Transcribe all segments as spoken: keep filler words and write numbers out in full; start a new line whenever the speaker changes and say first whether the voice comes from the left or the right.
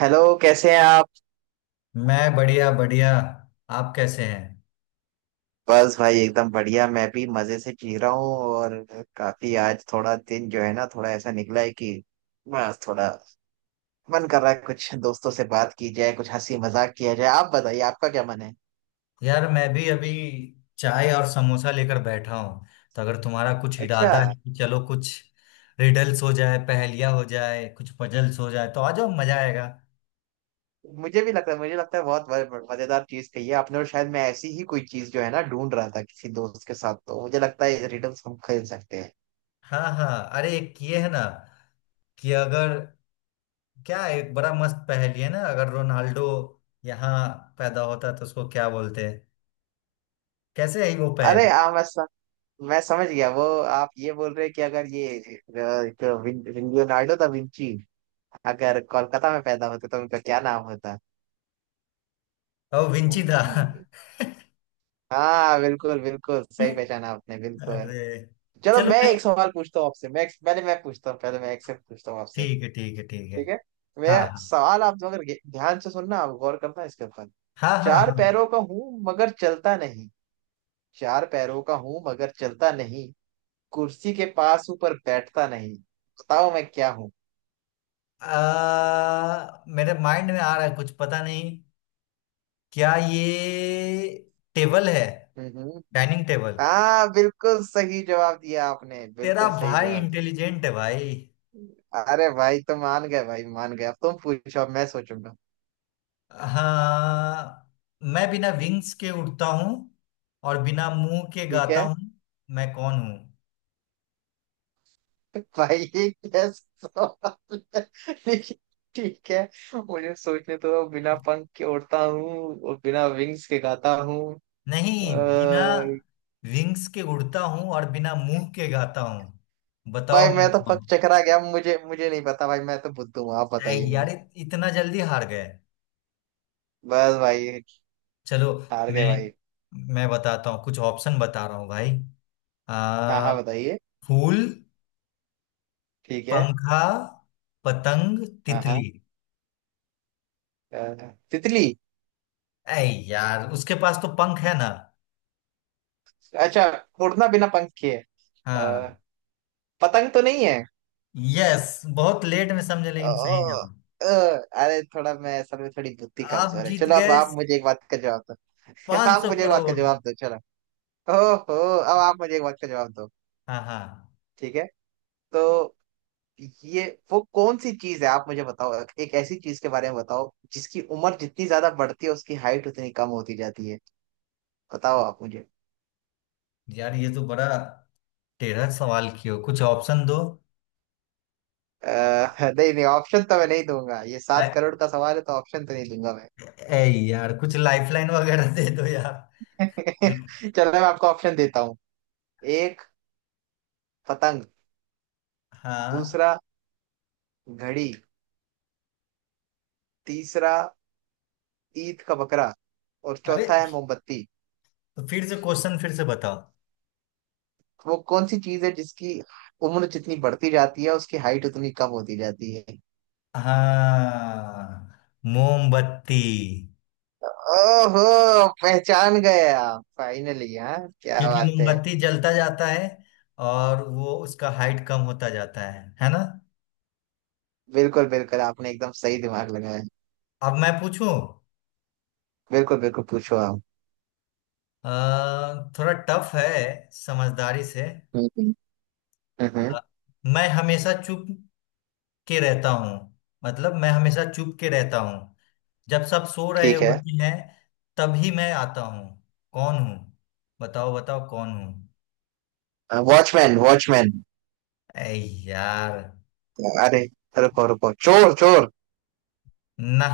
right: Hello, कैसे हैं आप?
left: मैं बढ़िया बढ़िया। आप कैसे हैं?
right: बस भाई एकदम बढ़िया। मैं भी मजे से जी रहा हूँ। और काफी आज थोड़ा दिन जो है ना थोड़ा ऐसा निकला है कि बस थोड़ा मन कर रहा है कुछ दोस्तों से बात की जाए, कुछ हंसी मजाक किया जाए। आप बताइए, आपका क्या मन है?
left: यार, मैं भी अभी चाय और समोसा लेकर बैठा हूँ। तो अगर तुम्हारा कुछ
right: अच्छा।
left: इरादा है कि चलो कुछ रिडल्स हो जाए, पहेलियाँ हो जाए, कुछ पजल्स हो जाए, तो आ जाओ, मजा आएगा।
right: मुझे भी लगता है मुझे लगता है बहुत ब- मजेदार चीज कही है आपने। और शायद मैं ऐसी ही कोई चीज जो है ना ढूंढ रहा था किसी दोस्त के साथ। तो मुझे लगता है रिडल्स हम खेल सकते हैं।
left: हाँ हाँ, अरे एक ये है ना कि अगर क्या है, एक बड़ा मस्त पहेली है ना, अगर रोनाल्डो यहाँ पैदा होता तो उसको क्या बोलते हैं? कैसे है वो
right: अरे,
left: पहेली?
right: आ, मैं स- मैं समझ गया वो। आप ये बोल रहे हैं कि अगर ये अ, एक लियोनार्डो दा विंची अगर कोलकाता में पैदा होते तो उनका क्या नाम होता?
left: ओ विंची था।
right: हाँ, बिल्कुल। बिल्कुल सही पहचाना आपने। बिल्कुल।
left: अरे,
right: चलो
left: चलो
right: मैं
left: मैं
right: एक सवाल पूछता हूँ आपसे। मैं पहले, मैं पूछता हूँ पहले, मैं एक से पूछता हूँ आपसे।
left: ठीक है, ठीक है, ठीक है।
right: ठीक है।
left: हाँ
right: मैं
left: हाँ
right: सवाल, आप अगर ध्यान से सुनना। आप गौर करना इसके ऊपर।
left: हाँ, हाँ
right: चार
left: हाँ।
right: पैरों का हूँ मगर चलता नहीं। चार पैरों का हूँ मगर चलता नहीं। कुर्सी के पास ऊपर बैठता नहीं। बताओ मैं क्या हूँ?
left: आ, मेरे माइंड में आ रहा है कुछ, पता नहीं। क्या ये टेबल है?
right: हम्म हम्म।
left: Dining table.
right: हाँ, बिल्कुल सही जवाब दिया आपने।
left: तेरा
right: बिल्कुल सही
left: भाई
right: जवाब दिया।
left: इंटेलिजेंट है भाई।
right: अरे भाई, तो मान गए भाई, मान गए। अब तुम पूछो, अब मैं सोचूंगा।
left: हाँ। मैं बिना विंग्स के उड़ता हूँ और बिना मुंह के
right: ठीक
left: गाता
right: है।
left: हूँ। मैं कौन हूँ?
right: भाई ये कैसा सवाल है? ठीक। ठीक है। मुझे सोचने तो दो। बिना पंख के उड़ता हूँ और बिना विंग्स के गाता हूँ।
left: नहीं, बिना
right: अ,
left: विंग्स के उड़ता हूँ और बिना मुंह के गाता हूँ।
right: भाई
left: बताओ मैं
right: मैं तो
left: कौन
right: पक
left: हूँ?
right: चकरा गया। मुझे मुझे नहीं पता भाई। मैं तो बुद्धू हूँ, आप
left: ऐ
right: बताइए
left: यार,
right: मुझे।
left: इत- इतना जल्दी हार गए?
right: बस भाई,
left: चलो,
right: हार गए
left: मैं
right: भाई।
left: मैं बताता हूँ। कुछ ऑप्शन बता रहा हूँ भाई।
right: हाँ
left: आ,
right: हाँ, बताइए।
left: फूल,
right: ठीक है।
left: पंखा, पतंग,
right: हाँ हाँ,
left: तितली।
right: अ, तितली।
left: ऐ यार, उसके पास तो पंख है ना।
right: अच्छा, उड़ना बिना पंख के है।
left: हाँ।
right: अ, पतंग तो नहीं है।
left: यस, बहुत लेट में समझे लेकिन सही
right: ओ,
left: जवाब।
right: ओ, अरे थोड़ा मैं असल में थोड़ी बुद्धि
left: आप
right: कमजोर है।
left: जीत
right: चलो अब
left: गए
right: आप मुझे एक बात का जवाब दो।
left: पांच
right: आप
left: सौ
right: मुझे एक बात का
left: करोड़
right: जवाब दो, चलो। ओहो। अब आप मुझे एक बात का जवाब दो।
left: हाँ हाँ,
right: ठीक है। तो ये वो कौन सी चीज है, आप मुझे बताओ। एक ऐसी चीज के बारे में बताओ जिसकी उम्र जितनी ज्यादा बढ़ती है उसकी हाइट उतनी कम होती जाती है। बताओ आप मुझे।
left: यार ये तो बड़ा टेढ़ा सवाल किया। कुछ ऑप्शन दो।
right: आ, नहीं नहीं, ऑप्शन तो मैं नहीं दूंगा। ये
left: ऐ,
right: सात करोड़ का सवाल है, तो ऑप्शन तो नहीं दूंगा मैं।
left: ऐ यार कुछ लाइफलाइन वगैरह दे दो यार।
right: चलो मैं आपको ऑप्शन देता हूँ। एक, पतंग।
left: हाँ।
right: दूसरा, घड़ी। तीसरा, ईद का बकरा। और
left: अरे,
right: चौथा है मोमबत्ती।
left: तो फिर से क्वेश्चन, फिर से बताओ।
right: वो कौन सी चीज है जिसकी उम्र जितनी बढ़ती जाती है उसकी हाइट उतनी कम होती जाती है?
left: हाँ, मोमबत्ती।
right: ओहो, पहचान गए आप फाइनली। हाँ, क्या
left: क्योंकि
right: बात है।
left: मोमबत्ती जलता जाता है और वो उसका हाइट कम होता जाता है है ना।
right: बिल्कुल बिल्कुल, आपने एकदम सही दिमाग लगाया।
left: अब मैं पूछूं।
right: बिल्कुल बिल्कुल, पूछो आप।
left: अ, थोड़ा टफ है, समझदारी से।
right: हम्म
left: अ,
right: हम्म,
left: मैं हमेशा चुप के रहता हूँ। मतलब मैं हमेशा चुप के रहता हूँ। जब सब सो रहे
right: ठीक है।
left: होते हैं तभी मैं आता हूँ। कौन हूँ? बताओ बताओ कौन हूँ?
right: वॉचमैन! वॉचमैन!
left: ऐ यार,
right: अरे, रुको रुको, चोर चोर!
left: ना।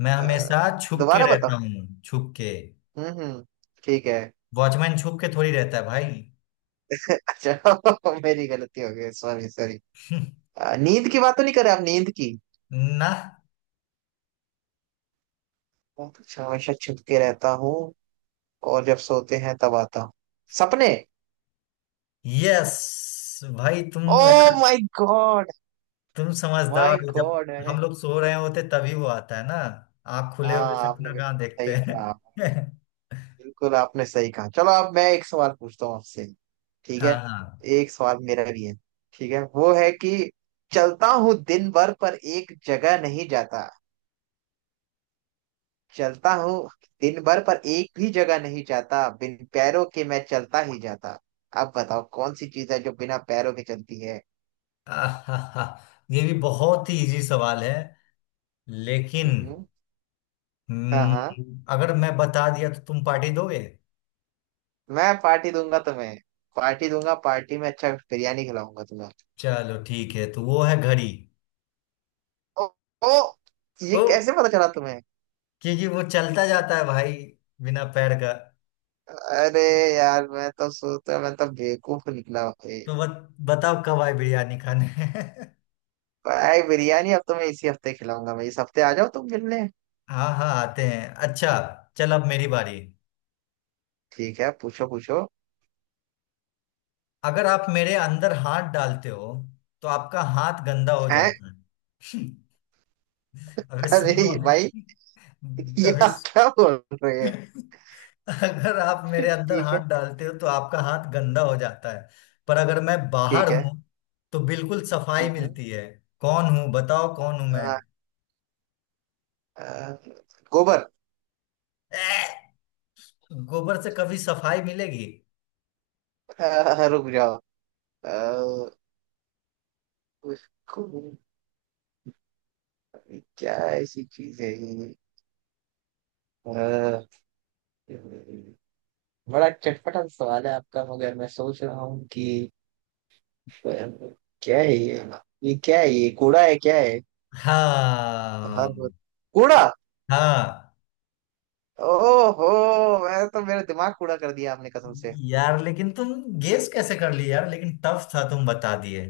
left: मैं
right: अ,
left: हमेशा छुप के
right: दोबारा बताओ।
left: रहता हूँ, छुप के।
right: हम्म हम्म, ठीक है।
left: वॉचमैन छुप के थोड़ी रहता है भाई।
right: अच्छा, मेरी गलती हो गई। Sorry sorry. आ, नींद की बात तो नहीं कर रहे आप? नींद की।
left: ना।
right: मैं तो हमेशा छुप के रहता हूँ और जब सोते हैं तब आता हूँ। सपने!
left: यस। भाई तुम
right: ओ
left: यार,
right: माय गॉड!
left: तुम समझदार
right: माय
left: हो। जब
right: गॉड! मैंने।
left: हम लोग सो रहे होते तभी वो आता है ना। आँख खुले हुए
right: हाँ, आपने
left: सपना कहाँ
right: बिल्कुल
left: देखते
right: सही कहा।
left: हैं?
right: बिल्कुल, आपने सही कहा। चलो अब मैं एक सवाल पूछता हूँ आपसे। ठीक
left: हाँ
right: है।
left: हाँ।
right: एक सवाल मेरा भी है। ठीक है, वो है कि चलता हूँ दिन भर पर एक जगह नहीं जाता। चलता हूँ दिन भर पर एक भी जगह नहीं जाता। बिन पैरों के मैं चलता ही जाता। अब बताओ कौन सी चीज है जो बिना पैरों के चलती है?
left: आहाहा, ये भी बहुत ही इजी सवाल है लेकिन।
right: हम्म, हाँ हाँ,
left: हम्म, अगर मैं बता दिया तो तुम पार्टी दोगे?
right: मैं पार्टी दूंगा तुम्हें। पार्टी दूंगा, पार्टी में अच्छा बिरयानी खिलाऊंगा तुम्हें।
left: चलो ठीक है, तो वो है घड़ी।
right: ओ, ओ, ये
left: ओ।
right: कैसे पता चला तुम्हें?
left: क्योंकि वो चलता जाता है भाई, बिना पैर का।
right: अरे यार, मैं तो सोचता, मैं तो बेवकूफ निकला भाई।
left: तो बत, बताओ कब आए बिरयानी खाने?
right: भाई, बिरयानी अब तुम्हें इसी हफ्ते खिलाऊंगा मैं। इस हफ्ते आ जाओ तुम मिलने।
left: हाँ हाँ, आते हैं अच्छा। चल, अब मेरी बारी।
right: ठीक है, पूछो पूछो।
left: अगर आप मेरे अंदर हाथ डालते हो तो आपका हाथ गंदा हो
right: हैं?
left: जाता है। अबे सुन लो
right: अरे भाई,
left: अभी।
right: ये
left: अबे
right: आप क्या
left: सु-
right: बोल रहे?
left: अगर आप मेरे अंदर
right: ठीक है।
left: हाथ डालते हो तो आपका हाथ गंदा हो जाता है। पर अगर मैं बाहर
right: ठीक है।
left: हूं तो बिल्कुल सफाई
right: हम्म हम्म।
left: मिलती है। कौन हूं? बताओ कौन हूं मैं?
right: आ, आ, गोबर।
left: ए, गोबर से कभी सफाई मिलेगी?
right: आ, रुक जाओ। आ, उसको क्या ऐसी चीज है ये? आ, बड़ा चटपटा सवाल है आपका, मगर मैं सोच रहा हूँ कि आ, क्या है ये। ये क्या है? ये कूड़ा है? क्या है? हर रोज-
left: हाँ।
right: कूड़ा।
left: हाँ
right: ओहो, मैं तो मेरा दिमाग कूड़ा कर दिया आपने, कसम से।
left: यार, लेकिन तुम गेस कैसे कर लिए यार? लेकिन टफ था, तुम बता दिए।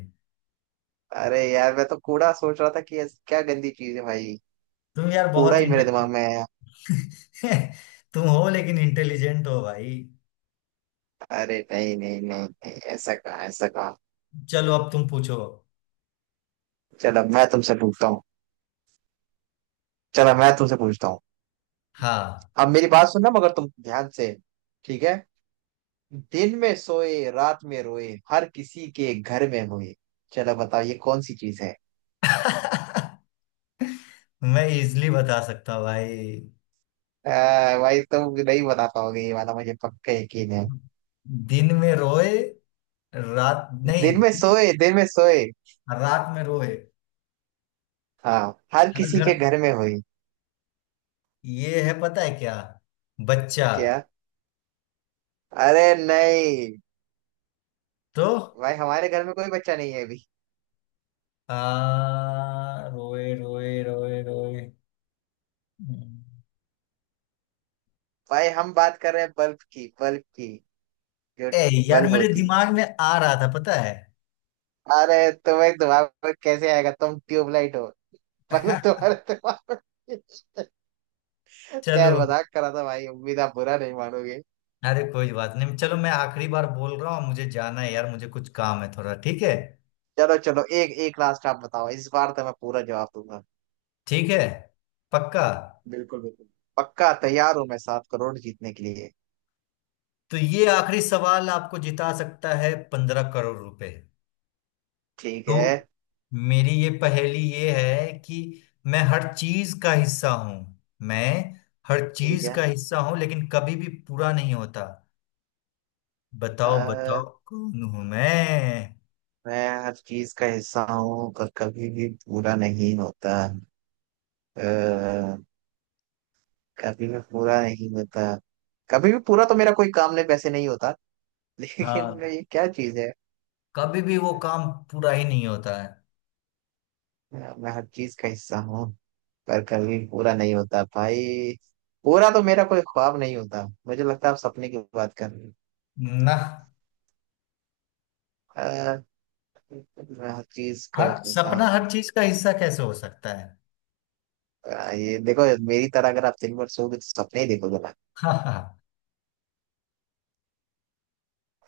right: अरे यार, मैं तो कूड़ा सोच रहा था कि ऐसी क्या गंदी चीज है भाई।
left: तुम यार
right: कूड़ा
left: बहुत
right: ही मेरे
left: इंटेलिजेंट।
right: दिमाग में है।
left: तुम हो, लेकिन इंटेलिजेंट हो भाई।
right: अरे नहीं नहीं नहीं नहीं, ऐसा कहा, ऐसा कहा।
left: चलो, अब तुम पूछो।
right: चलो मैं तुमसे पूछता हूँ। चलो मैं तुमसे पूछता हूँ।
left: हाँ।
right: अब मेरी बात सुनना मगर तुम ध्यान से। ठीक है। दिन में सोए, रात में रोए, हर किसी के घर में होए। चलो बताओ ये कौन सी चीज है?
left: मैं इजली बता सकता हूँ भाई।
right: आ, भाई तुम नहीं बता पाओगे ये वाला, मुझे पक्का यकीन है।
left: दिन में रोए, रात नहीं,
right: दिन में
left: दिन-
right: सोए, दिन में सोए।
left: रात में रोए,
right: हाँ। हर
left: हर
right: किसी
left: घर।
right: के घर में हुई।
left: ये है, पता है क्या? बच्चा।
right: क्या? अरे नहीं।
left: तो
right: भाई हमारे घर में कोई बच्चा नहीं है अभी।
left: आ, रोए, रोए, रोए, रोए।
right: भाई हम बात कर रहे हैं बल्ब की, बल्ब की, जो
left: ए यार,
right: बल्ब
left: मेरे
right: होती।
left: दिमाग में आ रहा था, पता है।
right: अरे, तुम्हें दिमाग में कैसे आएगा, तुम ट्यूबलाइट हो। पर तुम्हारे दिमाग में।
left: चलो।
right: खैर, मजाक करा था भाई, उम्मीद आप बुरा नहीं मानोगे।
left: अरे कोई बात नहीं। चलो, मैं आखिरी बार बोल रहा हूँ, मुझे जाना है यार, मुझे कुछ काम है थोड़ा, ठीक है?
right: चलो चलो, एक एक लास्ट आप बताओ, इस बार तो मैं पूरा जवाब दूंगा।
left: ठीक है, पक्का।
right: बिल्कुल बिल्कुल। पक्का तैयार हूं मैं सात करोड़ जीतने के लिए।
left: तो ये आखिरी सवाल आपको जिता सकता है पंद्रह करोड़ रुपए।
right: ठीक है।
left: तो मेरी ये पहेली ये है कि मैं हर चीज का हिस्सा हूं। मैं हर
right: ठीक
left: चीज
right: है।
left: का हिस्सा हूं लेकिन कभी भी पूरा नहीं होता। बताओ बताओ
right: अ,
left: कौन हूं मैं?
right: मैं हर चीज का हिस्सा हूँ पर कभी भी पूरा नहीं होता। आ, कभी भी पूरा नहीं होता। कभी भी पूरा तो मेरा कोई काम नहीं वैसे नहीं होता। लेकिन
left: हाँ,
right: मैं- ये क्या चीज है?
left: कभी भी वो काम पूरा ही नहीं होता है
right: मैं हर चीज का हिस्सा हूँ पर कभी पूरा नहीं होता भाई। पूरा तो मेरा कोई ख्वाब नहीं होता, मुझे लगता है आप सपने की बात कर रहे हो।
left: ना।
right: अ, मैं हर चीज का
left: हर
right: होता
left: सपना
right: हूँ।
left: हर चीज का हिस्सा कैसे हो सकता है?
right: अ, ये देखो। मेरी तरह अगर आप दिन भर सोओगे तो सपने ही देखोगे ना।
left: हाँ हाँ हाँ।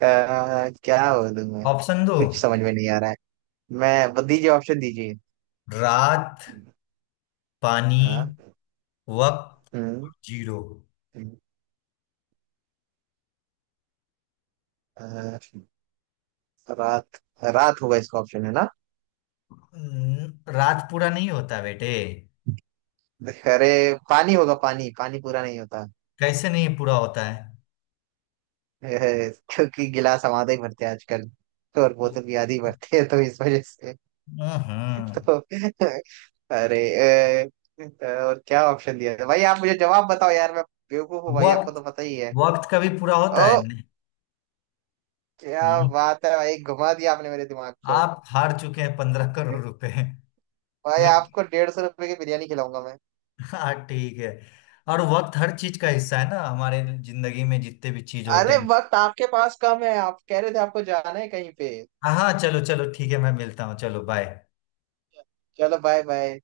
right: अ, क्या बोलूं मैं।
left: ऑप्शन दो।
right: कुछ समझ में नहीं आ रहा है। मैं बस, दीजिए ऑप्शन दीजिए।
left: रात, पानी,
right: हाँ।
left: वक्त,
right: हम्म
left: जीरो।
right: हम्म। अ, रात, रात होगा इसका ऑप्शन है ना।
left: न- रात पूरा नहीं होता बेटे।
right: अरे, पानी होगा, पानी, पानी पूरा नहीं होता।
left: कैसे नहीं पूरा होता है?
right: है। क्योंकि गिलास हमारे ही भरते हैं आजकल। तो और बोतल भी आधी भरते हैं, तो इस वजह से।
left: हम्म हम्म।
right: तो अरे। अ, और क्या ऑप्शन दिया था भाई? आप मुझे जवाब बताओ यार, मैं बेवकूफ हूँ भाई, आपको
left: वक्त।
right: तो पता ही है।
left: वक्त कभी पूरा होता
right: ओ,
left: है नहीं।
right: क्या
left: नहीं।
right: बात है भाई, घुमा दिया आपने मेरे दिमाग को।
left: आप हार चुके हैं पंद्रह करोड़ रुपए।
right: भाई आपको डेढ़ सौ रुपए की बिरयानी खिलाऊंगा मैं।
left: हाँ ठीक है। और वक्त हर चीज का हिस्सा है ना, हमारे जिंदगी में जितने भी चीज होते
right: अरे,
left: हैं।
right: वक्त आपके पास कम है, आप कह रहे थे आपको जाना है कहीं पे।
left: हाँ हाँ, चलो चलो ठीक है, मैं मिलता हूँ। चलो बाय।
right: चलो, बाय बाय।